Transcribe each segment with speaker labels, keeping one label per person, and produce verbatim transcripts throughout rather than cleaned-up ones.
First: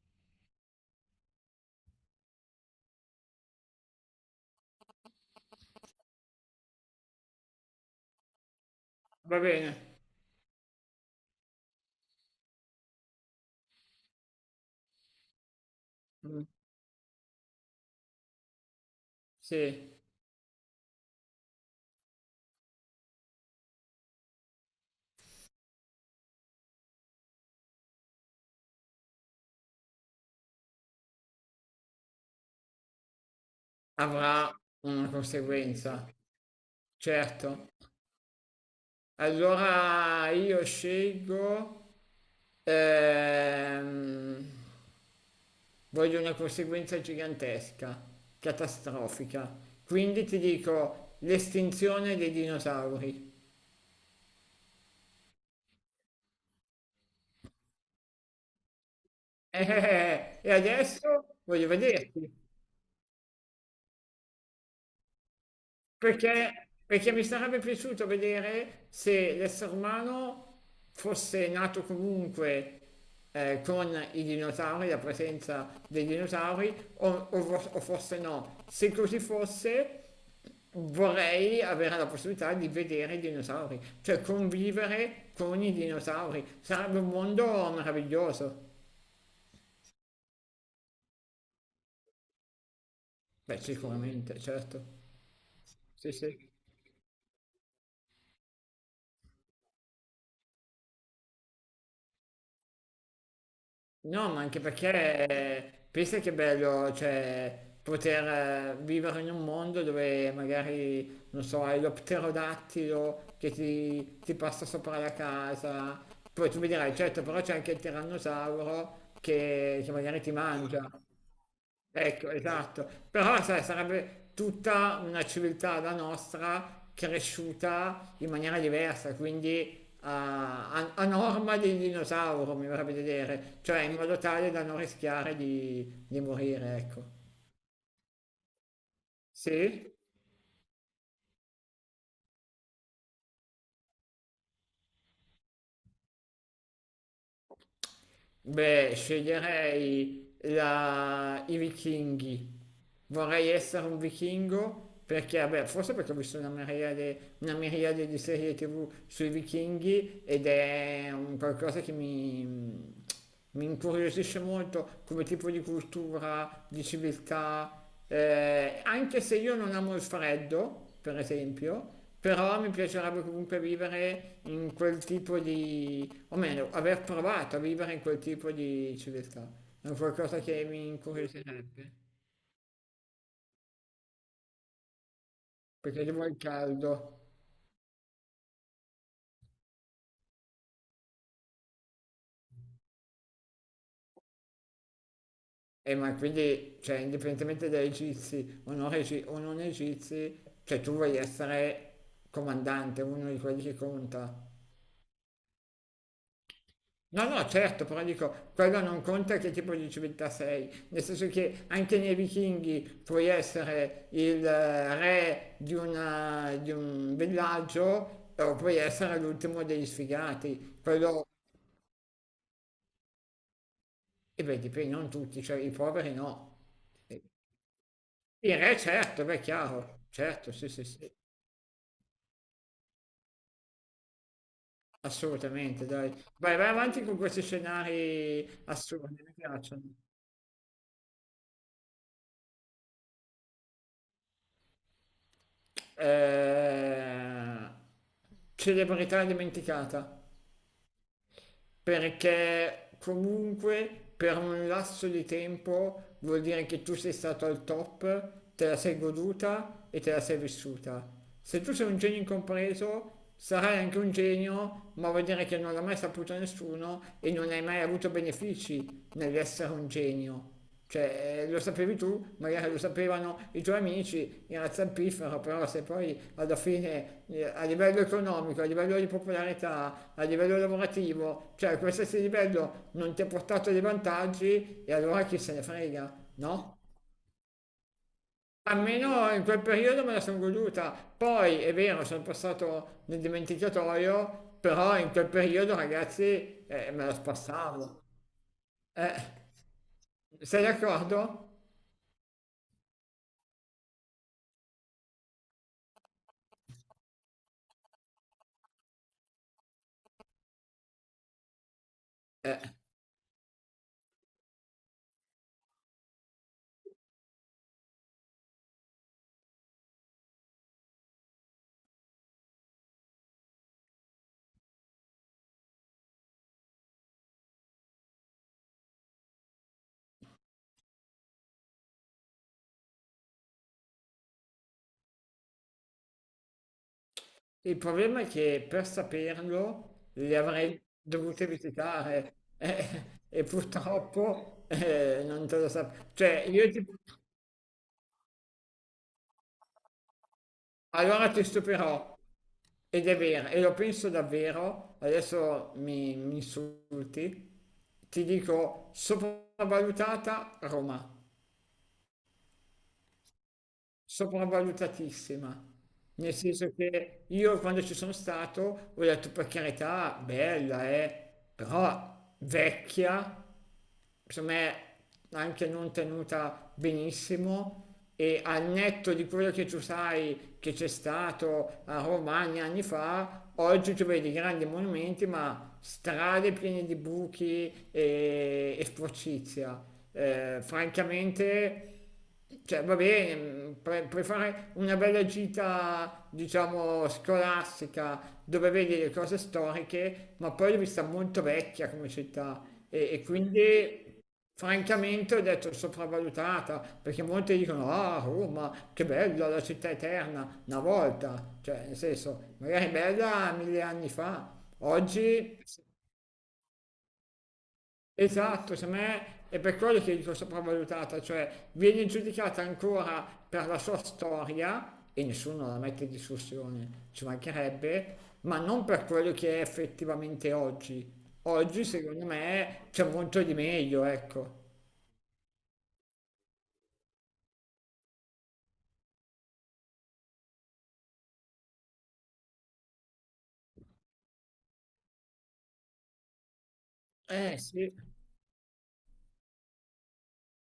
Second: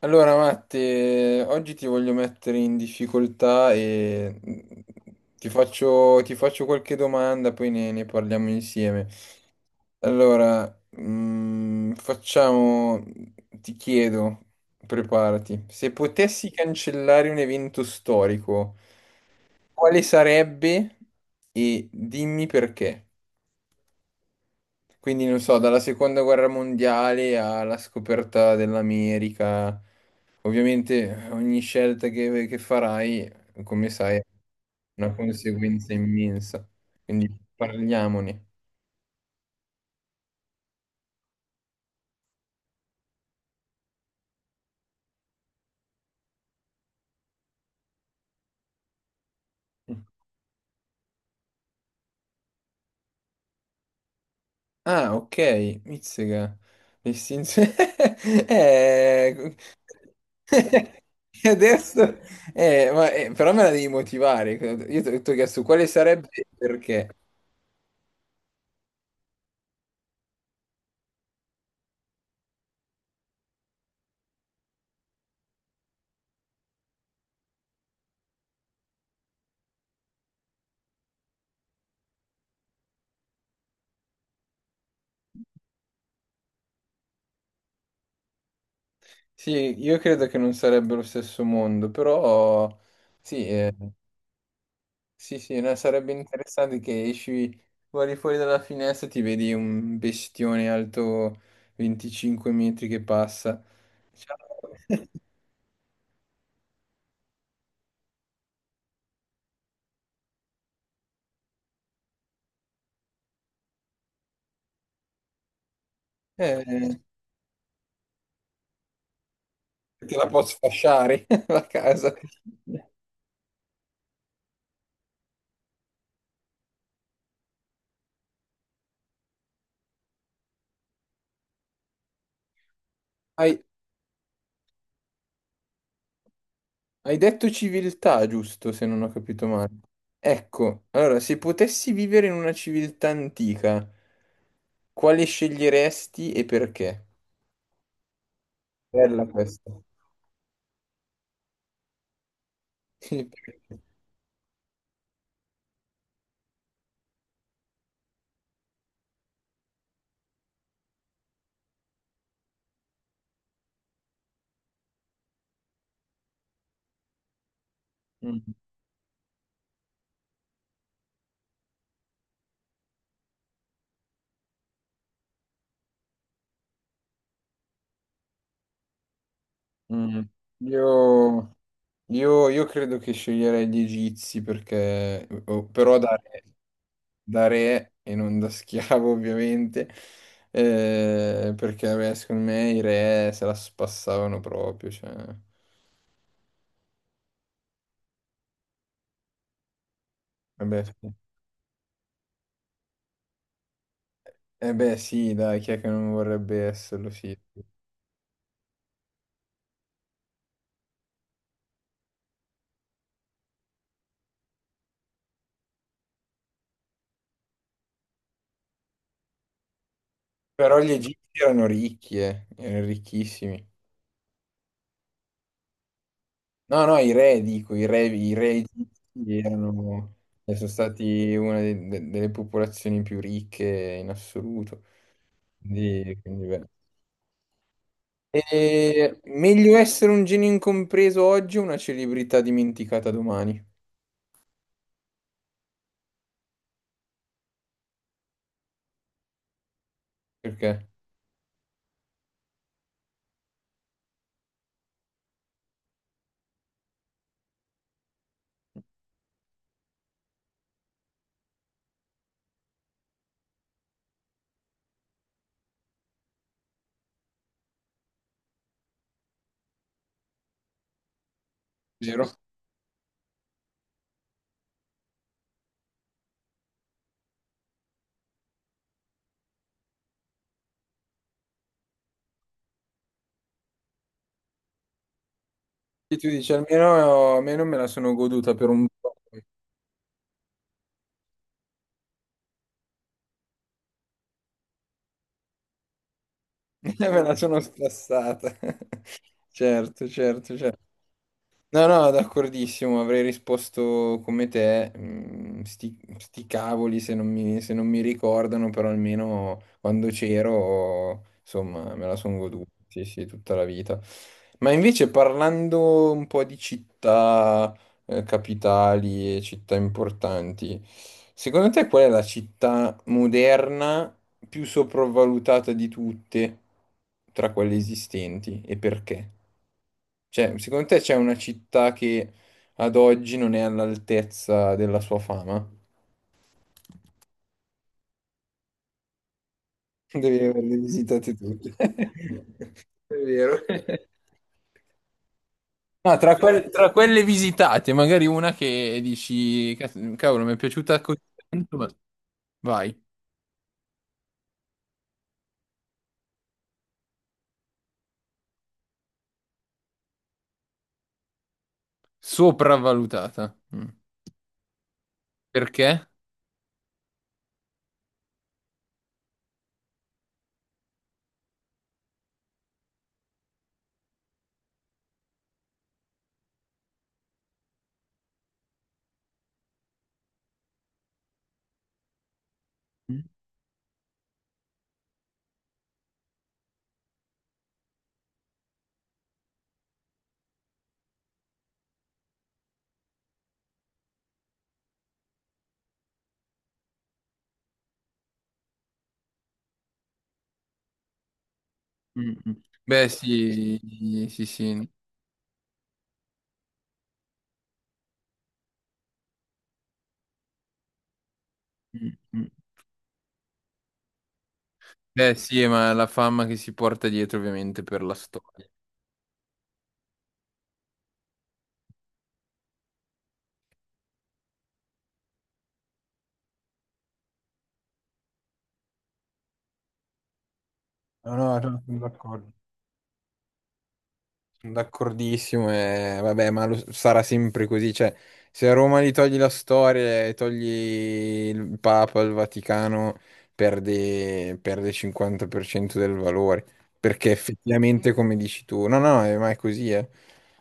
Speaker 1: Allora, Matte, oggi ti voglio mettere in difficoltà e mm, ti faccio, ti faccio qualche domanda, poi ne, ne parliamo insieme.
Speaker 2: Va bene,
Speaker 1: Allora, mm, facciamo, ti chiedo, preparati, se
Speaker 2: mm,
Speaker 1: potessi cancellare un evento storico,
Speaker 2: sì,
Speaker 1: quale sarebbe e dimmi perché? Quindi non so, dalla seconda guerra mondiale alla scoperta dell'America, ovviamente ogni scelta che, che farai, come sai, ha
Speaker 2: avrà una
Speaker 1: una conseguenza
Speaker 2: conseguenza,
Speaker 1: immensa. Quindi
Speaker 2: certo.
Speaker 1: parliamone.
Speaker 2: Allora io scelgo, ehm, voglio una conseguenza gigantesca, catastrofica. Quindi ti dico l'estinzione dei dinosauri.
Speaker 1: Ah, ok, Mizzega. L'estinzione... eh...
Speaker 2: Eh, e adesso voglio
Speaker 1: Adesso...
Speaker 2: vederti.
Speaker 1: Eh, ma, eh, però me la devi motivare. Io ti ho chiesto quale sarebbe e
Speaker 2: Perché,
Speaker 1: perché.
Speaker 2: perché mi sarebbe piaciuto vedere se l'essere umano fosse nato comunque eh, con i dinosauri, la presenza dei dinosauri, o, o vo- o forse no. Se così fosse, vorrei avere la possibilità di vedere i dinosauri, cioè convivere con i dinosauri. Sarebbe un mondo meraviglioso.
Speaker 1: Sì, io credo che non sarebbe lo stesso mondo, però sì,
Speaker 2: Beh,
Speaker 1: eh,
Speaker 2: sicuramente, certo.
Speaker 1: sì, sì, no, sarebbe interessante che esci, guardi fuori dalla finestra e ti vedi un bestione alto venticinque metri che passa.
Speaker 2: No,
Speaker 1: Ciao.
Speaker 2: ma anche perché pensa che è bello, cioè, poter eh, vivere in un mondo dove magari, non so, hai lo pterodattilo che ti, ti passa sopra la casa. Poi tu mi dirai,
Speaker 1: Eh,
Speaker 2: certo, però c'è anche il tirannosauro che, che
Speaker 1: te
Speaker 2: magari
Speaker 1: la
Speaker 2: ti
Speaker 1: posso
Speaker 2: mangia.
Speaker 1: fasciare la casa.
Speaker 2: Ecco, esatto. Però sai, sarebbe tutta una civiltà la nostra cresciuta in maniera diversa, quindi a, a- a norma del dinosauro, mi verrebbe da
Speaker 1: Hai,
Speaker 2: dire, cioè in modo tale da non rischiare di, di morire, ecco.
Speaker 1: hai detto civiltà, giusto, se non ho capito male.
Speaker 2: Sì?
Speaker 1: Ecco, allora, se potessi vivere in una civiltà antica, quale sceglieresti e perché?
Speaker 2: Beh,
Speaker 1: Bella questa.
Speaker 2: sceglierei la... i vichinghi.
Speaker 1: Sì,
Speaker 2: Vorrei
Speaker 1: perché-
Speaker 2: essere un vichingo perché, vabbè, forse perché ho visto una miriade, una miriade di serie T V sui vichinghi ed è un qualcosa che mi, mi incuriosisce molto come tipo di cultura, di civiltà,
Speaker 1: Mm,
Speaker 2: eh, anche se io non amo il freddo, per esempio, però mi piacerebbe comunque vivere in quel tipo di, o meglio, aver provato a vivere in quel tipo di civiltà. È un
Speaker 1: mm.
Speaker 2: qualcosa che mi
Speaker 1: Io,
Speaker 2: incuriosirebbe,
Speaker 1: io- io credo che sceglierei gli egizi perché, o- però
Speaker 2: perché
Speaker 1: da
Speaker 2: devo il
Speaker 1: re,
Speaker 2: caldo.
Speaker 1: da re e non da schiavo ovviamente, eh, perché vabbè, secondo me i re se la spassavano proprio. Cioè,
Speaker 2: E ma quindi, cioè, indipendentemente dai egizi o non, egi- o non egizi, cioè
Speaker 1: vabbè,
Speaker 2: tu
Speaker 1: sì.
Speaker 2: vuoi essere comandante, uno di quelli che conta.
Speaker 1: Eh beh sì, dai, chi è che non vorrebbe esserlo,
Speaker 2: No,
Speaker 1: sì.
Speaker 2: no,
Speaker 1: Sì.
Speaker 2: certo, però dico, quello non conta che tipo di civiltà sei, nel senso che anche nei vichinghi puoi essere il eh, re di, una- di un villaggio o puoi essere l'ultimo degli
Speaker 1: Però
Speaker 2: sfigati,
Speaker 1: gli egizi
Speaker 2: quello,
Speaker 1: erano ricchi, eh, erano ricchissimi.
Speaker 2: e beh, dipende, non tutti, cioè i poveri no.
Speaker 1: No, no, i re, dico, i re, i re
Speaker 2: Il re certo,
Speaker 1: egizi
Speaker 2: beh, chiaro,
Speaker 1: erano,
Speaker 2: certo,
Speaker 1: e sono
Speaker 2: sì, sì, sì,
Speaker 1: stati una de- de- delle popolazioni più ricche in assoluto.
Speaker 2: assolutamente, dai.
Speaker 1: Quindi, quindi
Speaker 2: Vai,
Speaker 1: beh.
Speaker 2: vai avanti con questi scenari
Speaker 1: E
Speaker 2: assurdi, mi
Speaker 1: meglio
Speaker 2: piacciono.
Speaker 1: essere un genio incompreso oggi o una celebrità dimenticata domani?
Speaker 2: Eh, celebrità dimenticata.
Speaker 1: Perché?
Speaker 2: Perché comunque per un lasso di tempo vuol dire che tu sei stato al top, te la sei goduta e te la sei vissuta. Se tu sei un genio incompreso, sarai anche un genio, ma vuol dire che non l'ha mai saputo nessuno e non hai mai avuto benefici nell'essere un genio. Cioè, eh, lo sapevi tu,
Speaker 1: Vero?
Speaker 2: magari lo sapevano i tuoi amici, era zampifero, però se poi alla fine eh, a livello economico, a livello di popolarità, a livello lavorativo, cioè a qualsiasi livello non ti ha portato dei vantaggi e allora chi se ne
Speaker 1: E
Speaker 2: frega,
Speaker 1: tu dici,
Speaker 2: no?
Speaker 1: almeno, almeno me la sono goduta per un po',
Speaker 2: Almeno in quel periodo me la sono goduta, poi è vero, sono passato nel dimenticatoio, però in quel periodo ragazzi eh, me
Speaker 1: me
Speaker 2: la
Speaker 1: la sono
Speaker 2: spassavo.
Speaker 1: spassata.
Speaker 2: Eh,
Speaker 1: Certo, certo,
Speaker 2: sei
Speaker 1: certo.
Speaker 2: d'accordo?
Speaker 1: No, no, d'accordissimo, avrei risposto come te, mm, sti, sti cavoli se non mi, se non mi ricordano, però almeno quando c'ero, insomma, me la sono
Speaker 2: Eh.
Speaker 1: goduta, sì, sì, tutta la vita. Ma invece parlando un po' di città, eh, capitali e città importanti, secondo te qual è la città moderna più sopravvalutata di tutte tra quelle esistenti e perché? Cioè, secondo te c'è una città che ad oggi non è all'altezza della sua fama?
Speaker 2: Il problema è che per saperlo le
Speaker 1: Devi averle
Speaker 2: avrei
Speaker 1: visitate
Speaker 2: dovute
Speaker 1: tutte.
Speaker 2: visitare
Speaker 1: È
Speaker 2: eh, e
Speaker 1: vero.
Speaker 2: purtroppo eh, non te lo sapevo.
Speaker 1: No, tra,
Speaker 2: Cioè,
Speaker 1: quel-
Speaker 2: io ti...
Speaker 1: tra quelle visitate, magari una che dici, "Cazzo, cavolo, mi è piaciuta così
Speaker 2: allora ti
Speaker 1: tanto, ma
Speaker 2: stupirò.
Speaker 1: vai,
Speaker 2: Ed è vero, e lo penso davvero, adesso mi, mi insulti, ti dico sopravvalutata Roma.
Speaker 1: sopravvalutata. Mm.
Speaker 2: Sopravvalutatissima.
Speaker 1: Perché?
Speaker 2: Nel senso che io quando ci sono stato ho detto per carità, bella, eh, però vecchia, secondo me anche non tenuta benissimo e al netto di quello che tu sai che c'è stato a Romagna anni
Speaker 1: Mm,
Speaker 2: fa, oggi tu vedi grandi monumenti ma strade piene di buchi e, e sporcizia. Eh, francamente cioè, va bene, pre- puoi fare una bella gita, diciamo, scolastica, dove vedi le cose storiche, ma poi l'ho vista molto vecchia come
Speaker 1: mm, mm.
Speaker 2: città
Speaker 1: Beh,
Speaker 2: e, e quindi,
Speaker 1: sì, sì, sì.
Speaker 2: francamente, ho detto sopravvalutata, perché molti dicono, ah, Roma, che bella, la città eterna, una volta, cioè, nel
Speaker 1: Mm, mm.
Speaker 2: senso, magari è bella mille anni fa,
Speaker 1: Beh,
Speaker 2: oggi.
Speaker 1: sì, ma la fama che si porta dietro, ovviamente, per la storia.
Speaker 2: Esatto, secondo me è per quello che dico sopravvalutata, cioè viene giudicata ancora per la sua storia e nessuno la mette in discussione, ci mancherebbe, ma non per quello che è effettivamente oggi.
Speaker 1: No, no, no,
Speaker 2: Oggi,
Speaker 1: sono
Speaker 2: secondo
Speaker 1: d'accordo.
Speaker 2: me, c'è molto di meglio, ecco.
Speaker 1: D'accordissimo, e vabbè, ma lo- sarà sempre così. Cioè, se a Roma gli togli la storia e togli il Papa, il Vaticano, perde, perde il cinquanta per cento del valore. Perché
Speaker 2: Eh sì.
Speaker 1: effettivamente, come dici tu, no, no, eh, ma è così, eh.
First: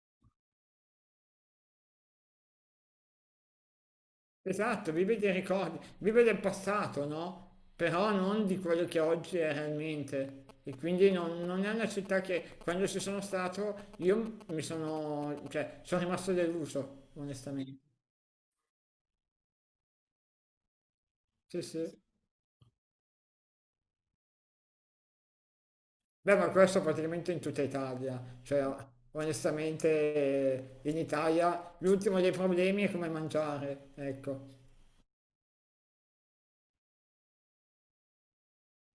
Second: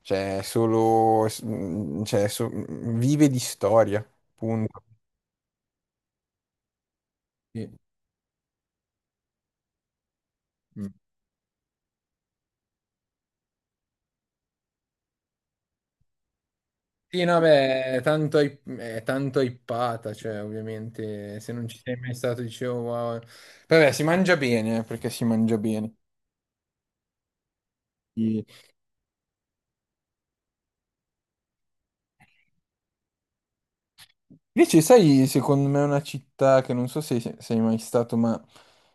Speaker 1: Cioè, è solo, s- mm, cioè, so- mhmm, vive di storia, punto.
Speaker 2: Esatto, vive dei ricordi, vive del passato, no?
Speaker 1: Sì.
Speaker 2: Però non di quello che oggi è realmente. E
Speaker 1: Mm.
Speaker 2: quindi non, non è una città che quando ci sono stato io mi sono, cioè, sono rimasto deluso,
Speaker 1: Sì, no,
Speaker 2: onestamente.
Speaker 1: beh, è tanto, hy- è tanto hypata, cioè, ovviamente, se
Speaker 2: Sì,
Speaker 1: non ci
Speaker 2: sì.
Speaker 1: sei mai stato, dicevo, wow. Vabbè, si mangia bene, eh, perché si mangia bene.
Speaker 2: Beh, ma questo praticamente in tutta Italia.
Speaker 1: E-
Speaker 2: Cioè, onestamente, eh, in Italia l'ultimo dei problemi è come mangiare, ecco.
Speaker 1: Invece, sai, secondo me è una città che non so se se sei mai stato, ma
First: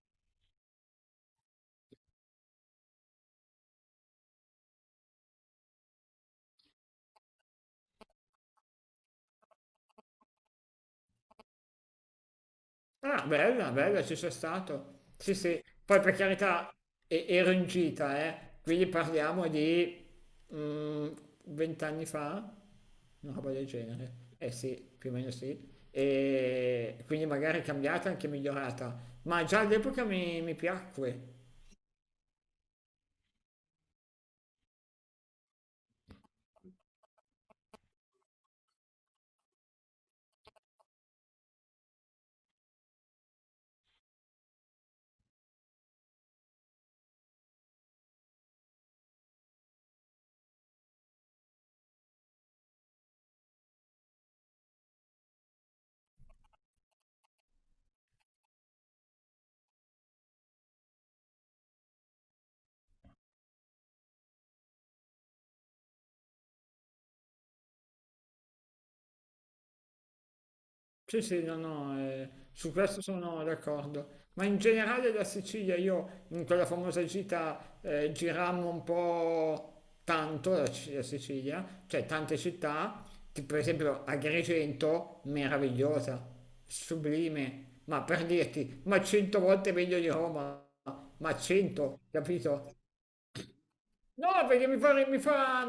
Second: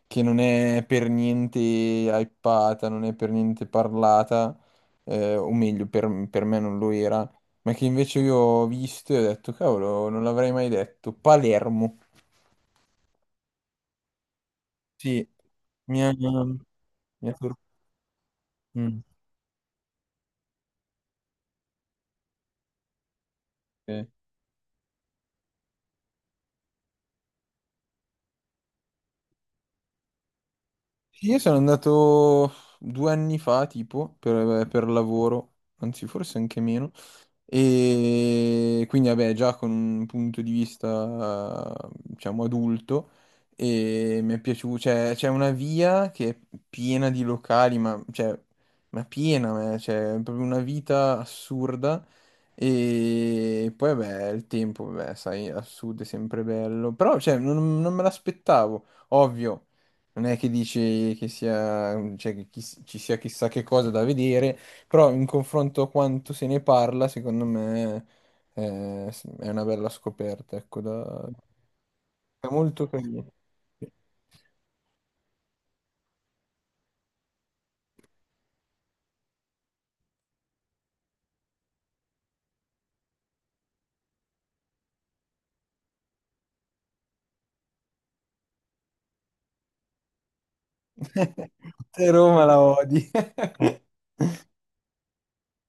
Speaker 1: che non è per niente hypata, non è per niente parlata, eh, o meglio, per, per me non lo era, ma che invece io ho visto e ho detto, cavolo, non l'avrei mai detto. Palermo.
Speaker 2: Ah, bella, bella, ci sono stato.
Speaker 1: Sì,
Speaker 2: Sì, sì. Poi
Speaker 1: mi ha...
Speaker 2: per carità, e-
Speaker 1: mi ha
Speaker 2: ero
Speaker 1: sorpreso.
Speaker 2: in gita, eh. Quindi parliamo di mm, vent'anni fa, una roba del
Speaker 1: Ok.
Speaker 2: genere. Eh sì, più o meno sì. E quindi magari è cambiata, anche migliorata. Ma già all'epoca mi, mi
Speaker 1: Io
Speaker 2: piacque.
Speaker 1: sono andato due anni fa, tipo, per, per lavoro, anzi forse anche meno, e quindi vabbè, già con un punto di vista, diciamo, adulto, e mi è piaciuto, cioè, c'è una via che è piena di locali, ma, cioè, ma piena, ma, cioè, è proprio una vita assurda, e poi vabbè, il tempo, vabbè, sai, a sud è sempre bello, però, cioè, non non me l'aspettavo, ovvio. Non è che dici che sia, cioè, che chi- ci sia chissà che cosa da vedere, però in confronto a quanto se ne parla, secondo me eh, è una bella scoperta, ecco,
Speaker 2: Sì,
Speaker 1: da...
Speaker 2: sì, no, no, eh,
Speaker 1: è
Speaker 2: su
Speaker 1: molto
Speaker 2: questo
Speaker 1: carino.
Speaker 2: sono d'accordo. Ma in generale la Sicilia, io in quella famosa gita eh, girammo un po' tanto la, C- la Sicilia, cioè tante città, che per esempio Agrigento, meravigliosa, sublime, ma per dirti, ma cento volte meglio di Roma, ma cento,
Speaker 1: Te Roma la
Speaker 2: capito?
Speaker 1: odi.
Speaker 2: No, perché mi fa, mi fa,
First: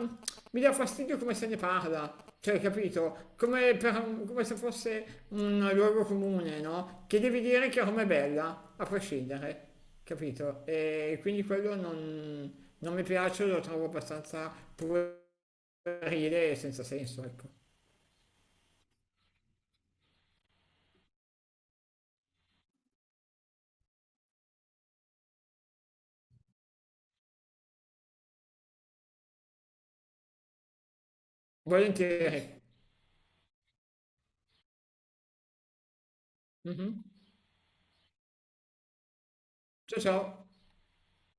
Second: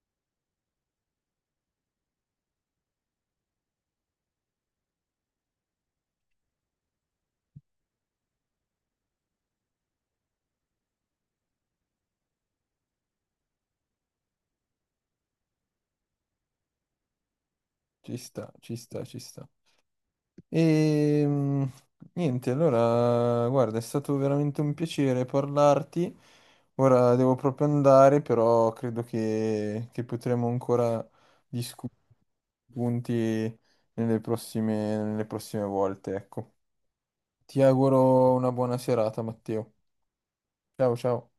Speaker 2: mi dà fastidio come se ne parla, cioè, capito? Come, per- come se fosse un luogo comune, no? Che devi dire che Roma è bella, a prescindere, capito? E quindi quello non, non mi piace, lo trovo abbastanza puerile e senza senso, ecco.
Speaker 1: Ci sta, ci sta, ci sta. E mm, niente, allora, guarda, è stato veramente un piacere parlarti. Ora devo proprio andare, però credo che, che potremo ancora discutere
Speaker 2: Volentieri.
Speaker 1: punti nelle prossime, nelle prossime volte, ecco.
Speaker 2: Mhm.
Speaker 1: Ti auguro una buona serata, Matteo.
Speaker 2: Ciao ciao.
Speaker 1: Ciao, ciao.